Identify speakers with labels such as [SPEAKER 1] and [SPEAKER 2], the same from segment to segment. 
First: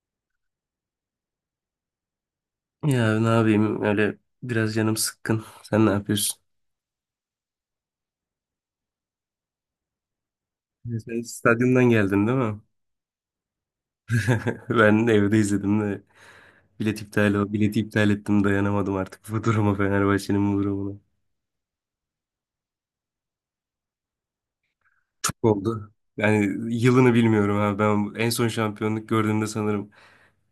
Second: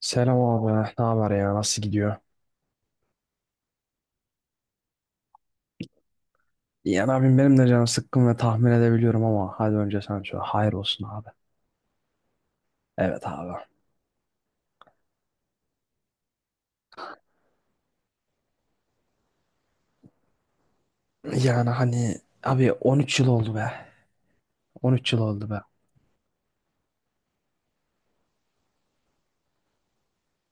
[SPEAKER 1] Selam abi. Ne haber ya? Nasıl gidiyor?
[SPEAKER 2] Ya ne yapayım öyle biraz canım sıkkın. Sen ne yapıyorsun?
[SPEAKER 1] Yani abim benim de canım sıkkın ve tahmin edebiliyorum ama hadi önce sen söyle. Hayır olsun
[SPEAKER 2] Sen
[SPEAKER 1] abi.
[SPEAKER 2] stadyumdan geldin değil mi?
[SPEAKER 1] Evet abi.
[SPEAKER 2] Ben de evde izledim de bilet iptal o bileti iptal ettim dayanamadım artık bu duruma Fenerbahçe'nin bu durumuna.
[SPEAKER 1] Yani hani abi 13 yıl oldu be. 13 yıl
[SPEAKER 2] Çok
[SPEAKER 1] oldu be.
[SPEAKER 2] oldu. Yani yılını bilmiyorum abi ben en son şampiyonluk gördüğümde sanırım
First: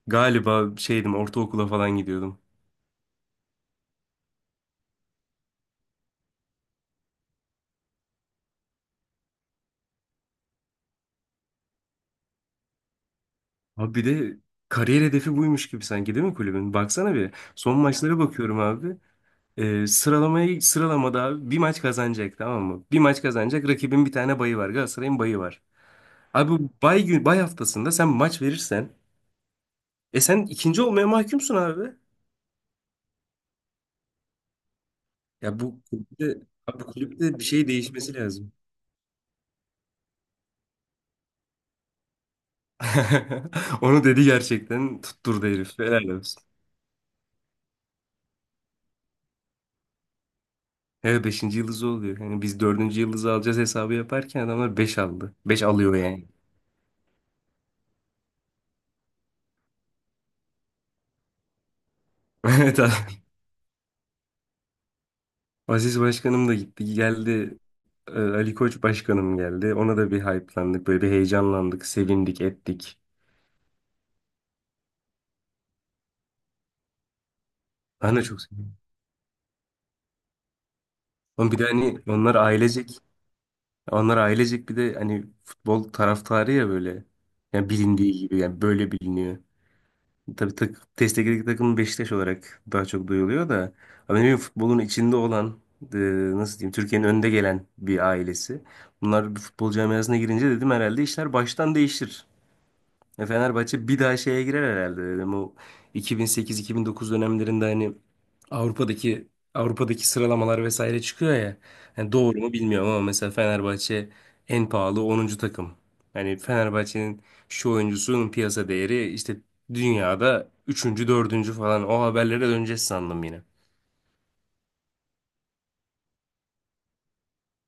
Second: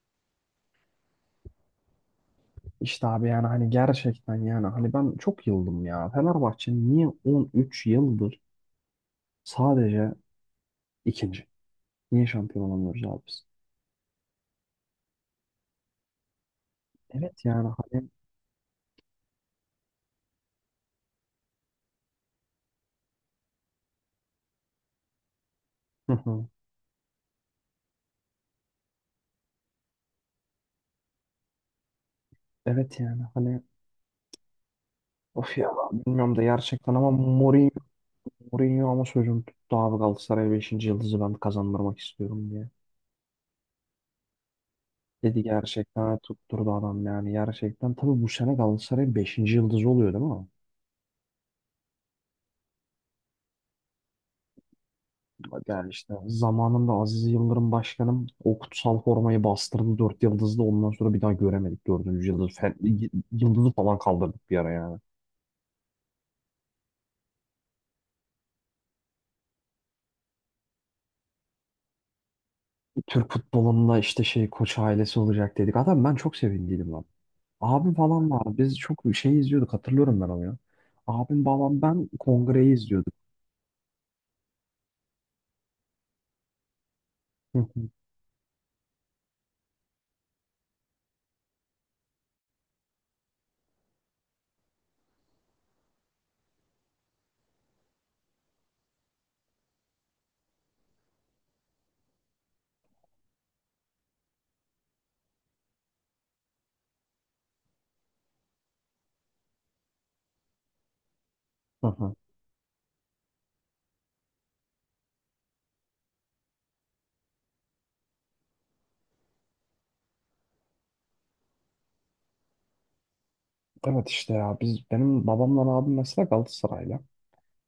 [SPEAKER 2] galiba şeydim ortaokula falan gidiyordum.
[SPEAKER 1] İşte abi yani hani gerçekten yani hani ben çok yıldım ya. Fenerbahçe niye 13 yıldır sadece ikinci? Niye şampiyon olamıyoruz abi biz?
[SPEAKER 2] Abi bir de kariyer hedefi buymuş gibi sanki değil mi kulübün? Baksana bir
[SPEAKER 1] Evet yani
[SPEAKER 2] son
[SPEAKER 1] hani.
[SPEAKER 2] maçlara bakıyorum abi. Sıralamada abi bir maç kazanacak tamam mı? Bir maç kazanacak rakibin bir tane bayı var. Galatasaray'ın bayı var.
[SPEAKER 1] Hı hı.
[SPEAKER 2] Abi bu bay gün bay haftasında sen maç verirsen sen ikinci olmaya mahkumsun abi.
[SPEAKER 1] Evet yani hani, of
[SPEAKER 2] Ya
[SPEAKER 1] ya bilmiyorum da
[SPEAKER 2] abi
[SPEAKER 1] gerçekten ama
[SPEAKER 2] kulüpte bir şey
[SPEAKER 1] Mourinho
[SPEAKER 2] değişmesi lazım.
[SPEAKER 1] Mourinho ama sözüm tuttu abi, Galatasaray beşinci yıldızı ben kazandırmak istiyorum diye.
[SPEAKER 2] Onu dedi gerçekten
[SPEAKER 1] Dedi,
[SPEAKER 2] tutturdu herif. Helal
[SPEAKER 1] gerçekten
[SPEAKER 2] olsun.
[SPEAKER 1] tutturdu adam yani, gerçekten. Tabii bu sene Galatasaray'ın beşinci yıldızı oluyor değil mi?
[SPEAKER 2] Evet beşinci yıldızı oluyor. Yani biz dördüncü yıldızı alacağız hesabı yaparken adamlar 5 aldı. Beş
[SPEAKER 1] Yani
[SPEAKER 2] alıyor
[SPEAKER 1] işte
[SPEAKER 2] yani.
[SPEAKER 1] zamanında Aziz Yıldırım başkanım o kutsal formayı bastırdı, 4 yıldızlı, ondan sonra bir daha göremedik dördüncü yıldız.
[SPEAKER 2] Evet abi.
[SPEAKER 1] Yıldızı falan kaldırdık bir ara yani.
[SPEAKER 2] Aziz Başkanım da gitti geldi. Ali Koç Başkanım geldi. Ona da bir hype'landık. Böyle bir heyecanlandık. Sevindik ettik.
[SPEAKER 1] Türk futbolunda işte şey, koç ailesi olacak dedik. Adam, ben çok sevindiydim lan. Abim
[SPEAKER 2] Ben de
[SPEAKER 1] falan
[SPEAKER 2] çok
[SPEAKER 1] var.
[SPEAKER 2] sevindim.
[SPEAKER 1] Biz çok şey izliyorduk, hatırlıyorum ben onu ya. Abim,
[SPEAKER 2] Oğlum bir de
[SPEAKER 1] babam,
[SPEAKER 2] hani
[SPEAKER 1] ben
[SPEAKER 2] onlar
[SPEAKER 1] kongreyi
[SPEAKER 2] ailecek.
[SPEAKER 1] izliyorduk.
[SPEAKER 2] Onlar ailecek bir de hani futbol taraftarı ya böyle.
[SPEAKER 1] Hı
[SPEAKER 2] Yani
[SPEAKER 1] hı,
[SPEAKER 2] bilindiği gibi yani böyle biliniyor. Tabii destekli takım Beşiktaş olarak daha çok duyuluyor da. Ama ne bileyim, futbolun içinde olan e, nasıl diyeyim Türkiye'nin önde gelen bir ailesi. Bunlar bir futbol camiasına girince dedim herhalde işler baştan değişir. Ya Fenerbahçe bir daha şeye girer herhalde dedim. O 2008-2009 dönemlerinde hani Avrupa'daki Avrupa'daki sıralamalar vesaire çıkıyor ya.
[SPEAKER 1] hı
[SPEAKER 2] Yani
[SPEAKER 1] hı.
[SPEAKER 2] doğru mu bilmiyorum ama mesela Fenerbahçe en pahalı 10. takım. Hani Fenerbahçe'nin şu oyuncusunun piyasa değeri işte dünyada üçüncü dördüncü falan o haberlere döneceğiz sandım yine.
[SPEAKER 1] Evet işte ya, biz benim babamla abim mesela Galatasaraylı.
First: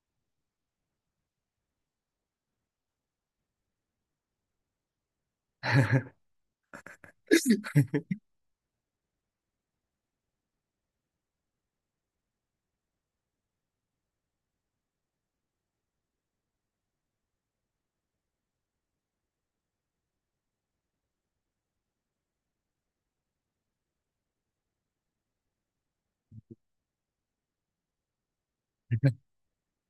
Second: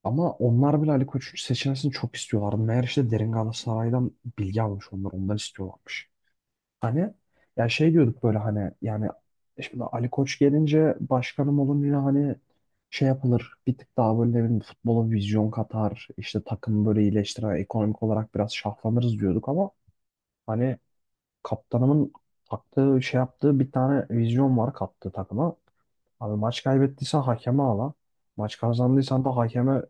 [SPEAKER 1] Ama onlar bile Ali Koç'un seçilmesini çok istiyorlardı. Meğer işte derin Galatasaray'dan bilgi almış, onlar ondan istiyorlarmış. Hani ya, şey diyorduk böyle hani, yani şimdi Ali Koç gelince, başkanım olunca hani şey yapılır, bir tık daha böyle ne bileyim futbola vizyon katar, işte takımı böyle iyileştiren, ekonomik olarak biraz şahlanırız diyorduk ama hani, kaptanımın taktığı şey, yaptığı bir tane vizyon var kattığı takıma. Abi, maç kaybettiysen hakeme ağla. Maç kazandıysan da hakeme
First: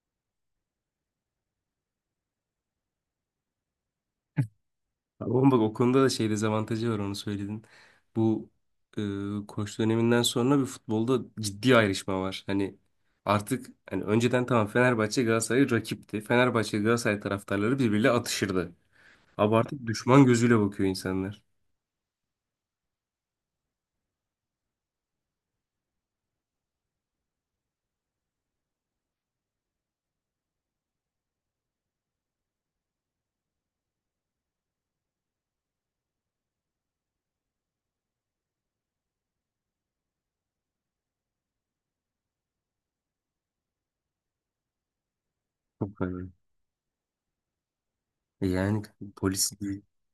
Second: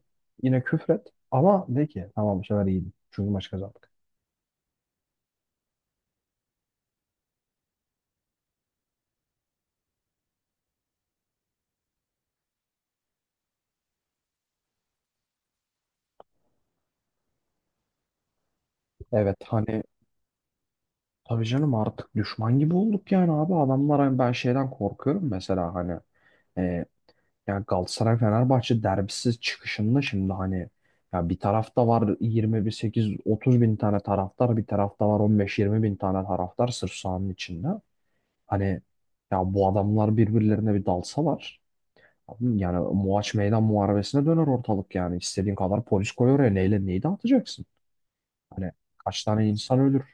[SPEAKER 1] yine küfret. Ama de ki tamam, bu sefer iyiydi, çünkü maç kazandık.
[SPEAKER 2] Ama bak o konuda da şey dezavantajı var onu söyledin. Bu koç döneminden sonra bir futbolda ciddi ayrışma var. Hani artık hani önceden tamam Fenerbahçe Galatasaray rakipti. Fenerbahçe Galatasaray taraftarları birbiriyle atışırdı.
[SPEAKER 1] Evet
[SPEAKER 2] Ama
[SPEAKER 1] hani.
[SPEAKER 2] artık düşman gözüyle bakıyor insanlar.
[SPEAKER 1] Tabii canım, artık düşman gibi olduk yani abi. Adamlar hani, ben şeyden korkuyorum mesela hani. E, Ya Galatasaray-Fenerbahçe derbisi çıkışında şimdi hani, ya bir tarafta var 20-8-30 bin tane taraftar, bir tarafta var 15-20 bin tane taraftar sırf sahanın içinde. Hani ya, bu adamlar birbirlerine bir dalsalar, abi yani Muaç Meydan Muharebesi'ne döner ortalık yani. İstediğin kadar
[SPEAKER 2] Çok
[SPEAKER 1] polis koy
[SPEAKER 2] garip.
[SPEAKER 1] oraya, neyle neyi dağıtacaksın? Hani
[SPEAKER 2] Yani
[SPEAKER 1] kaç tane
[SPEAKER 2] polis
[SPEAKER 1] insan ölür?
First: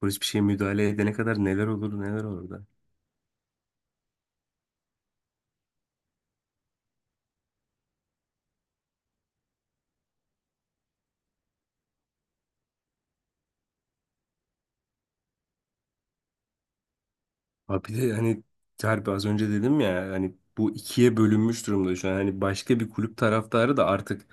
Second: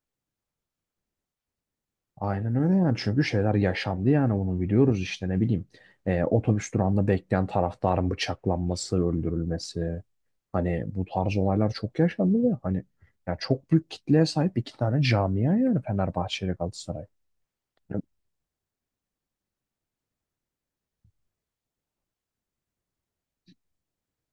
[SPEAKER 2] polis bir şeye müdahale edene kadar neler olur neler olur
[SPEAKER 1] Aynen
[SPEAKER 2] da.
[SPEAKER 1] öyle yani, çünkü şeyler yaşandı yani, onu biliyoruz işte, ne bileyim. Otobüs durağında bekleyen taraftarın bıçaklanması, öldürülmesi. Hani bu tarz olaylar çok yaşandı ve hani ya, çok büyük kitleye sahip iki tane camia yani Fenerbahçe ile Galatasaray.
[SPEAKER 2] Abi bir de hani Harbi az önce dedim ya hani bu ikiye bölünmüş durumda şu an. Hani başka bir kulüp taraftarı da artık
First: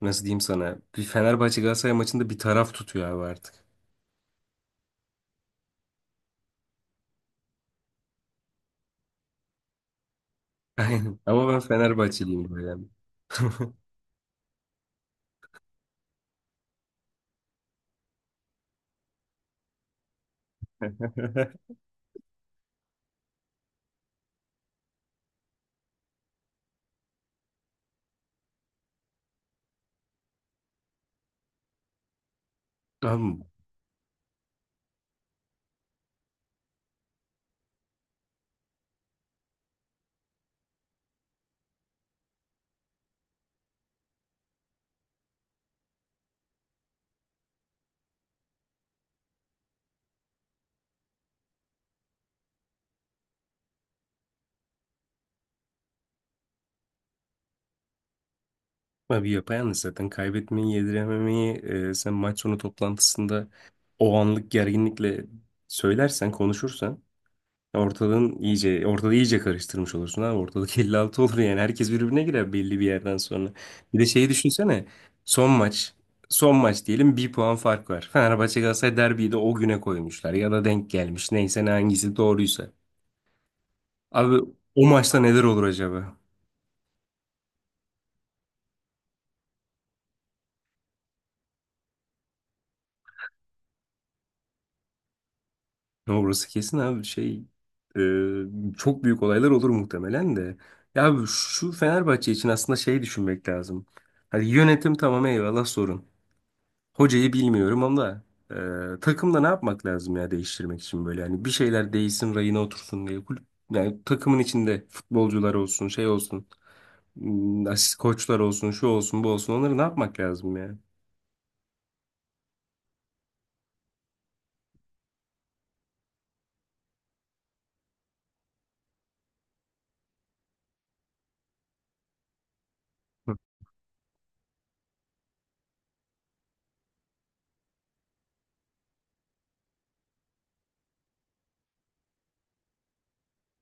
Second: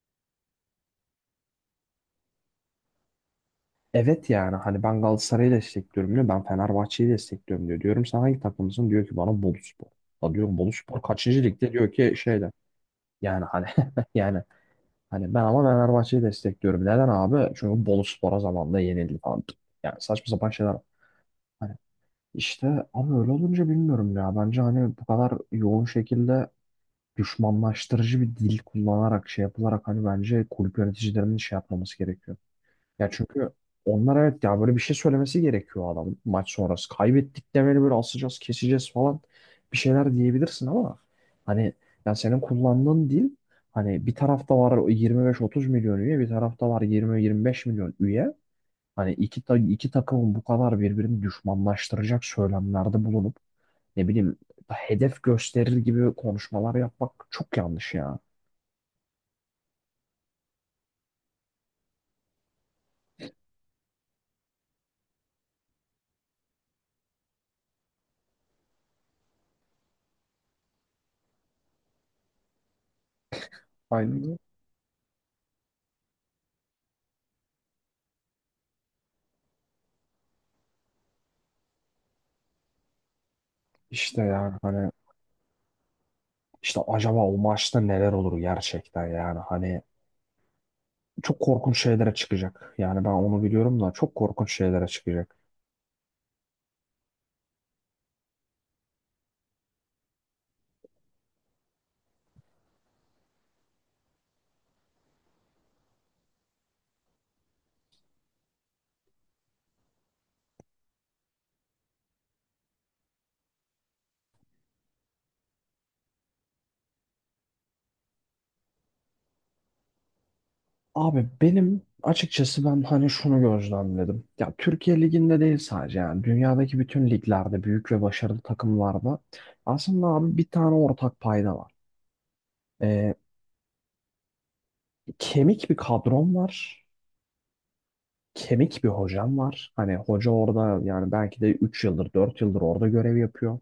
[SPEAKER 2] nasıl diyeyim sana bir Fenerbahçe Galatasaray maçında bir taraf tutuyor abi artık.
[SPEAKER 1] Evet yani hani, ben Galatasaray'ı destekliyorum diyor. Ben Fenerbahçe'yi destekliyorum diyor. Diyorum sen hangi takımısın? Diyor ki bana, Boluspor. Ya diyorum, Boluspor
[SPEAKER 2] Aynen.
[SPEAKER 1] kaçıncı
[SPEAKER 2] Ama ben
[SPEAKER 1] ligde? Diyor ki
[SPEAKER 2] Fenerbahçeliyim
[SPEAKER 1] şeyde.
[SPEAKER 2] böyle.
[SPEAKER 1] Yani hani yani hani, ben ama Fenerbahçe'yi destekliyorum. Neden abi? Çünkü Boluspor'a zamanında yenildi falan. Yani, saçma sapan şeyler. Hani işte, ama öyle olunca bilmiyorum ya. Bence hani, bu kadar yoğun şekilde düşmanlaştırıcı bir dil kullanarak, şey yapılarak, hani bence kulüp yöneticilerinin şey yapmaması gerekiyor. Ya
[SPEAKER 2] Abi,
[SPEAKER 1] çünkü onlar, evet ya böyle bir şey söylemesi gerekiyor adam maç sonrası. Kaybettik demeli, böyle asacağız, keseceğiz falan bir şeyler diyebilirsin ama hani ya, senin kullandığın dil, hani bir tarafta var 25-30 milyon üye, bir tarafta var 20-25 milyon üye. Hani iki, iki takımın bu kadar birbirini düşmanlaştıracak söylemlerde bulunup, ne bileyim, hedef gösterir gibi konuşmalar yapmak çok yanlış ya.
[SPEAKER 2] abi, yapayalnız zaten kaybetmeyi yedirememeyi sen maç sonu toplantısında o anlık gerginlikle söylersen konuşursan ortalığı iyice karıştırmış olursun abi. Ortalık 56 olur yani. Herkes birbirine girer belli bir yerden sonra. Bir de
[SPEAKER 1] Aynen
[SPEAKER 2] şeyi
[SPEAKER 1] öyle.
[SPEAKER 2] düşünsene. Son maç. Son maç diyelim bir puan fark var. Fenerbahçe Galatasaray derbiyi de o güne koymuşlar. Ya da denk gelmiş. Neyse ne hangisi doğruysa.
[SPEAKER 1] İşte
[SPEAKER 2] Abi
[SPEAKER 1] yani
[SPEAKER 2] o
[SPEAKER 1] hani.
[SPEAKER 2] maçta neler olur acaba?
[SPEAKER 1] İşte acaba o maçta neler olur gerçekten yani, hani çok korkunç şeylere çıkacak. Yani ben onu biliyorum da, çok korkunç şeylere çıkacak.
[SPEAKER 2] Orası kesin abi. Çok büyük olaylar olur muhtemelen de. Ya abi şu Fenerbahçe için aslında şey düşünmek lazım. Hani yönetim tamam eyvallah sorun. Hocayı bilmiyorum ama takımda ne yapmak lazım ya değiştirmek için böyle yani bir şeyler değişsin rayına otursun diye kulüp yani takımın içinde futbolcular olsun şey olsun asist koçlar olsun şu olsun bu olsun onları ne yapmak lazım ya?
[SPEAKER 1] Abi benim açıkçası, ben hani şunu gözlemledim. Ya Türkiye Ligi'nde değil sadece, yani dünyadaki bütün liglerde, büyük ve başarılı takımlarda aslında abi bir tane ortak payda var. Ee,
[SPEAKER 2] Hı.
[SPEAKER 1] Kemik bir kadron var. Kemik bir hocam var. Hani hoca orada yani, belki de 3 yıldır, 4 yıldır orada görev yapıyor.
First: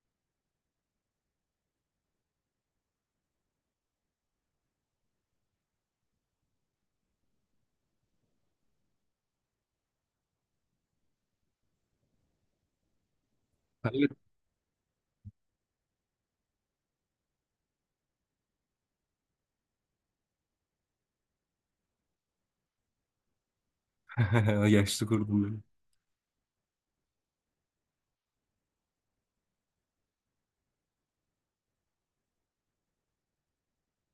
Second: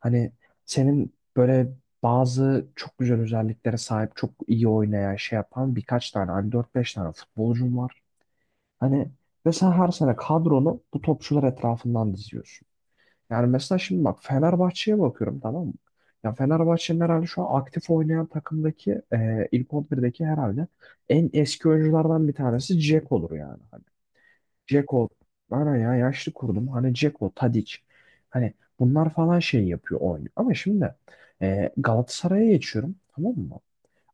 [SPEAKER 1] Hani senin böyle bazı çok güzel özelliklere sahip, çok iyi oynayan, şey yapan birkaç tane, hani dört beş tane futbolcun var. Hani ve sen her sene kadronu bu topçular etrafından diziyorsun. Yani mesela şimdi
[SPEAKER 2] Hayır.
[SPEAKER 1] bak, Fenerbahçe'ye bakıyorum, tamam mı? Ya Fenerbahçe'nin herhalde şu an aktif oynayan takımdaki ilk on birdeki herhalde en eski oyunculardan bir tanesi Jack olur yani.
[SPEAKER 2] Yaşlı
[SPEAKER 1] Dzeko
[SPEAKER 2] kurdum beni.
[SPEAKER 1] bana, ya yaşlı kurdum. Hani Dzeko, Tadic. Hani bunlar falan şey yapıyor, oynuyor. Ama şimdi Galatasaray'a geçiyorum, tamam mı?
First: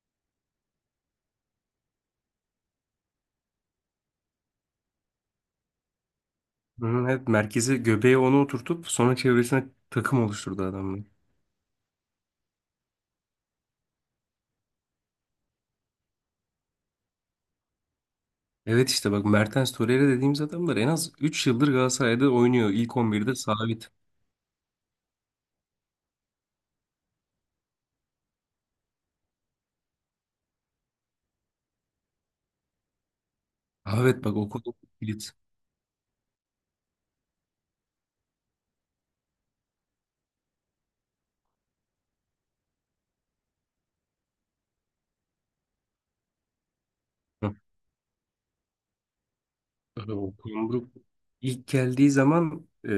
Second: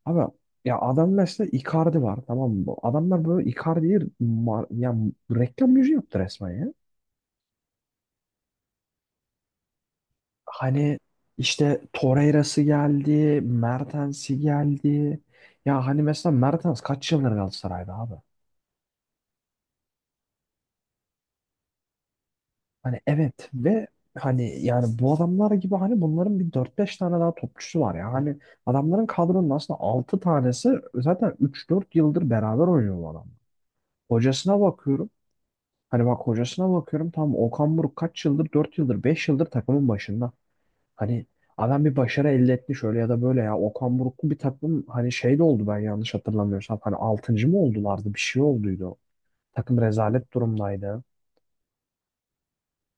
[SPEAKER 1] Abi ya, adam mesela Icardi var, tamam mı? Adamlar böyle Icardi'yi ya reklam yüzü yaptı resmen ya.
[SPEAKER 2] Hı, evet merkeze göbeğe onu oturtup sonra çevresine takım oluşturdu
[SPEAKER 1] Hani
[SPEAKER 2] adamlar.
[SPEAKER 1] işte Torreira'sı geldi, Mertens'i geldi. Ya hani mesela, Mertens kaç yıldır Galatasaray'da abi?
[SPEAKER 2] Evet işte bak Mertens Torreira dediğimiz adamlar en az 3 yıldır Galatasaray'da oynuyor. İlk
[SPEAKER 1] Hani
[SPEAKER 2] 11'de
[SPEAKER 1] evet, ve
[SPEAKER 2] sabit.
[SPEAKER 1] hani yani bu adamlar gibi, hani bunların bir dört beş tane daha topçusu var ya. Hani adamların kadronun aslında 6 tanesi zaten üç dört yıldır beraber oynuyor bu adamlar.
[SPEAKER 2] Ha, evet bak o
[SPEAKER 1] Hocasına
[SPEAKER 2] kadar
[SPEAKER 1] bakıyorum.
[SPEAKER 2] kilit.
[SPEAKER 1] Hani bak hocasına bakıyorum, tam Okan Buruk kaç yıldır, 4 yıldır, 5 yıldır takımın başında. Hani adam bir başarı elde etmiş öyle ya da böyle ya. Okan Buruk'lu bir takım hani, şey de oldu, ben yanlış hatırlamıyorsam. Hani altıncı mı oldulardı, bir şey olduydu. Takım
[SPEAKER 2] Abi
[SPEAKER 1] rezalet
[SPEAKER 2] Okan Buruk
[SPEAKER 1] durumdaydı.
[SPEAKER 2] ilk geldiği zaman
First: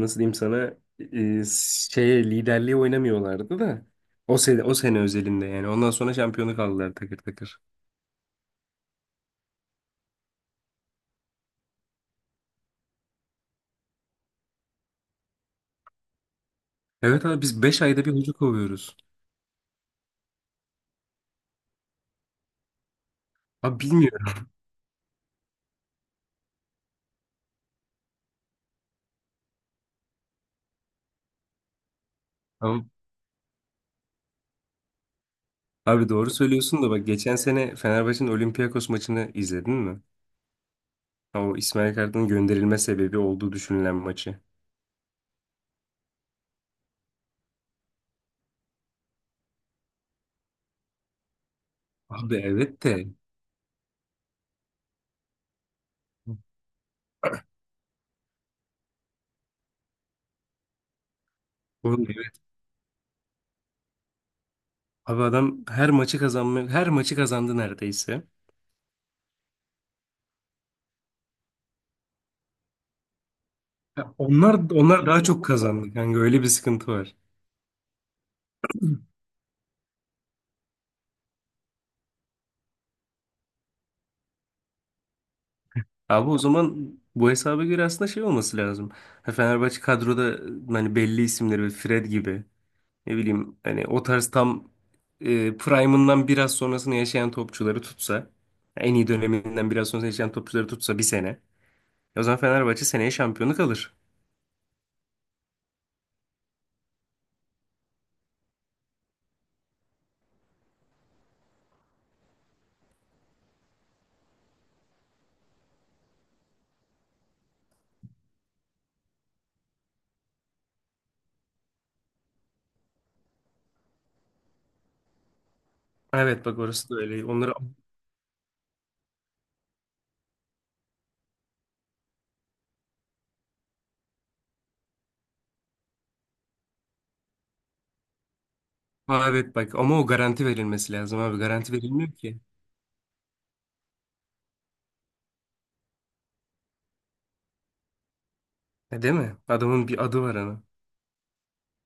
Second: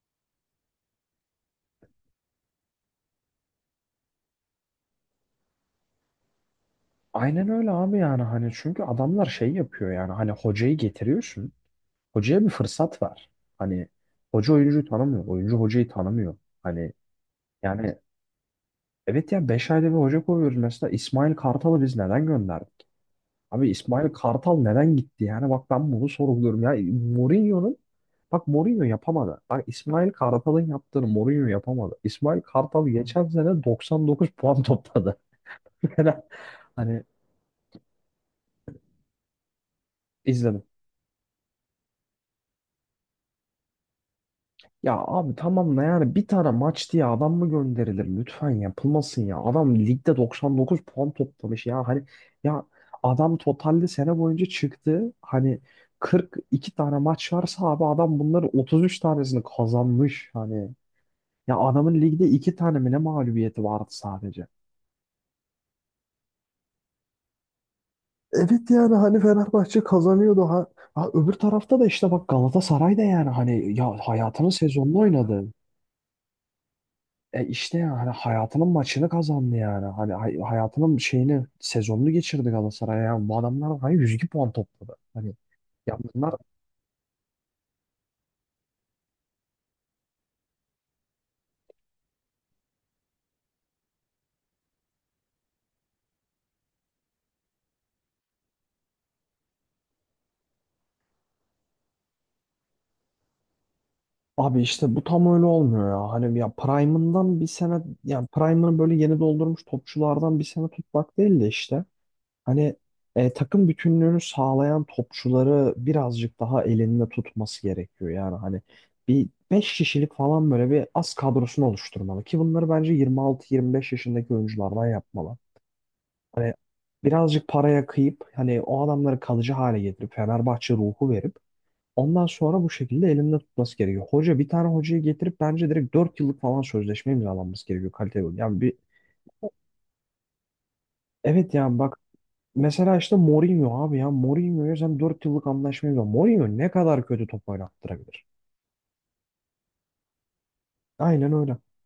[SPEAKER 2] nasıl diyeyim sana liderliğe oynamıyorlardı da o sene özelinde yani ondan sonra şampiyonu kaldılar takır
[SPEAKER 1] Aynen
[SPEAKER 2] takır.
[SPEAKER 1] öyle abi, yani hani çünkü adamlar şey yapıyor, yani hani hocayı getiriyorsun. Hocaya bir fırsat ver. Hani hoca oyuncuyu tanımıyor, oyuncu hocayı tanımıyor. Hani
[SPEAKER 2] Evet abi biz 5
[SPEAKER 1] yani.
[SPEAKER 2] ayda bir hoca kovuyoruz.
[SPEAKER 1] Evet ya, 5 ayda bir hoca koyuyoruz. Mesela İsmail Kartal'ı biz neden gönderdik? Abi
[SPEAKER 2] Abi
[SPEAKER 1] İsmail
[SPEAKER 2] bilmiyorum.
[SPEAKER 1] Kartal neden gitti? Yani bak, ben bunu sorguluyorum ya. Mourinho'nun bak Mourinho yapamadı. Bak İsmail Kartal'ın yaptığını Mourinho yapamadı. İsmail
[SPEAKER 2] Abi,
[SPEAKER 1] Kartal geçen sene 99 puan topladı.
[SPEAKER 2] abi,
[SPEAKER 1] Yani
[SPEAKER 2] doğru söylüyorsun da
[SPEAKER 1] hani
[SPEAKER 2] bak geçen sene Fenerbahçe'nin Olympiakos maçını izledin mi?
[SPEAKER 1] izledim.
[SPEAKER 2] O İsmail Kartal'ın gönderilme sebebi olduğu düşünülen maçı.
[SPEAKER 1] Ya abi tamam da, yani bir tane maç diye adam mı gönderilir? Lütfen yapılmasın ya. Adam ligde 99 puan toplamış ya. Hani
[SPEAKER 2] Abi
[SPEAKER 1] ya,
[SPEAKER 2] evet de
[SPEAKER 1] adam totalde sene boyunca çıktı. Hani 42 tane maç varsa abi, adam bunların 33 tanesini kazanmış. Hani ya, adamın
[SPEAKER 2] Oğlum
[SPEAKER 1] ligde
[SPEAKER 2] evet.
[SPEAKER 1] 2 tane mi ne mağlubiyeti vardı sadece.
[SPEAKER 2] Abi adam her maçı kazanmıyor. Her maçı kazandı neredeyse.
[SPEAKER 1] Evet yani hani Fenerbahçe kazanıyordu. Ha, ha öbür tarafta da işte bak, Galatasaray da yani hani ya
[SPEAKER 2] Ya
[SPEAKER 1] hayatının
[SPEAKER 2] Onlar
[SPEAKER 1] sezonunu
[SPEAKER 2] onlar daha
[SPEAKER 1] oynadı.
[SPEAKER 2] çok kazandı kanka öyle bir sıkıntı var.
[SPEAKER 1] E işte ya, hani hayatının maçını kazandı yani. Hani hayatının şeyini, sezonunu geçirdi Galatasaray. Yani bu adamlar hani 102 puan topladı. Hani ya
[SPEAKER 2] Abi
[SPEAKER 1] bunlar,
[SPEAKER 2] o zaman bu hesaba göre aslında şey olması lazım. Ha, Fenerbahçe kadroda hani belli isimleri böyle Fred gibi ne bileyim hani o tarz tam prime'ından biraz sonrasını yaşayan topçuları tutsa en iyi döneminden biraz sonrasını yaşayan topçuları tutsa bir sene. O zaman Fenerbahçe seneye şampiyonluk alır.
[SPEAKER 1] abi işte bu tam öyle olmuyor ya. Hani ya Prime'ından bir sene, yani Prime'ını böyle yeni doldurmuş topçulardan bir sene tutmak değil de işte. Hani takım bütünlüğünü sağlayan topçuları birazcık daha elinde tutması gerekiyor. Yani hani bir 5 kişilik falan böyle bir az kadrosunu oluşturmalı ki, bunları bence 26-25 yaşındaki oyunculardan yapmalı.
[SPEAKER 2] Evet
[SPEAKER 1] Hani
[SPEAKER 2] bak orası da öyle.
[SPEAKER 1] birazcık paraya kıyıp, hani o adamları kalıcı hale getirip, Fenerbahçe ruhu verip, ondan sonra bu şekilde elinde tutması gerekiyor. Hoca, bir tane hocayı getirip bence direkt 4 yıllık falan sözleşme imzalanması gerekiyor, kaliteli oyun. Yani bir,
[SPEAKER 2] Aa, evet bak ama o garanti verilmesi lazım abi.
[SPEAKER 1] evet
[SPEAKER 2] Garanti
[SPEAKER 1] yani bak,
[SPEAKER 2] verilmiyor ki.
[SPEAKER 1] mesela işte Mourinho abi, ya Mourinho'ya sen 4 yıllık anlaşma imzalan. Mourinho ne kadar kötü top oynattırabilir.
[SPEAKER 2] Ha, değil mi? Adamın bir adı var ana.
[SPEAKER 1] Aynen öyle.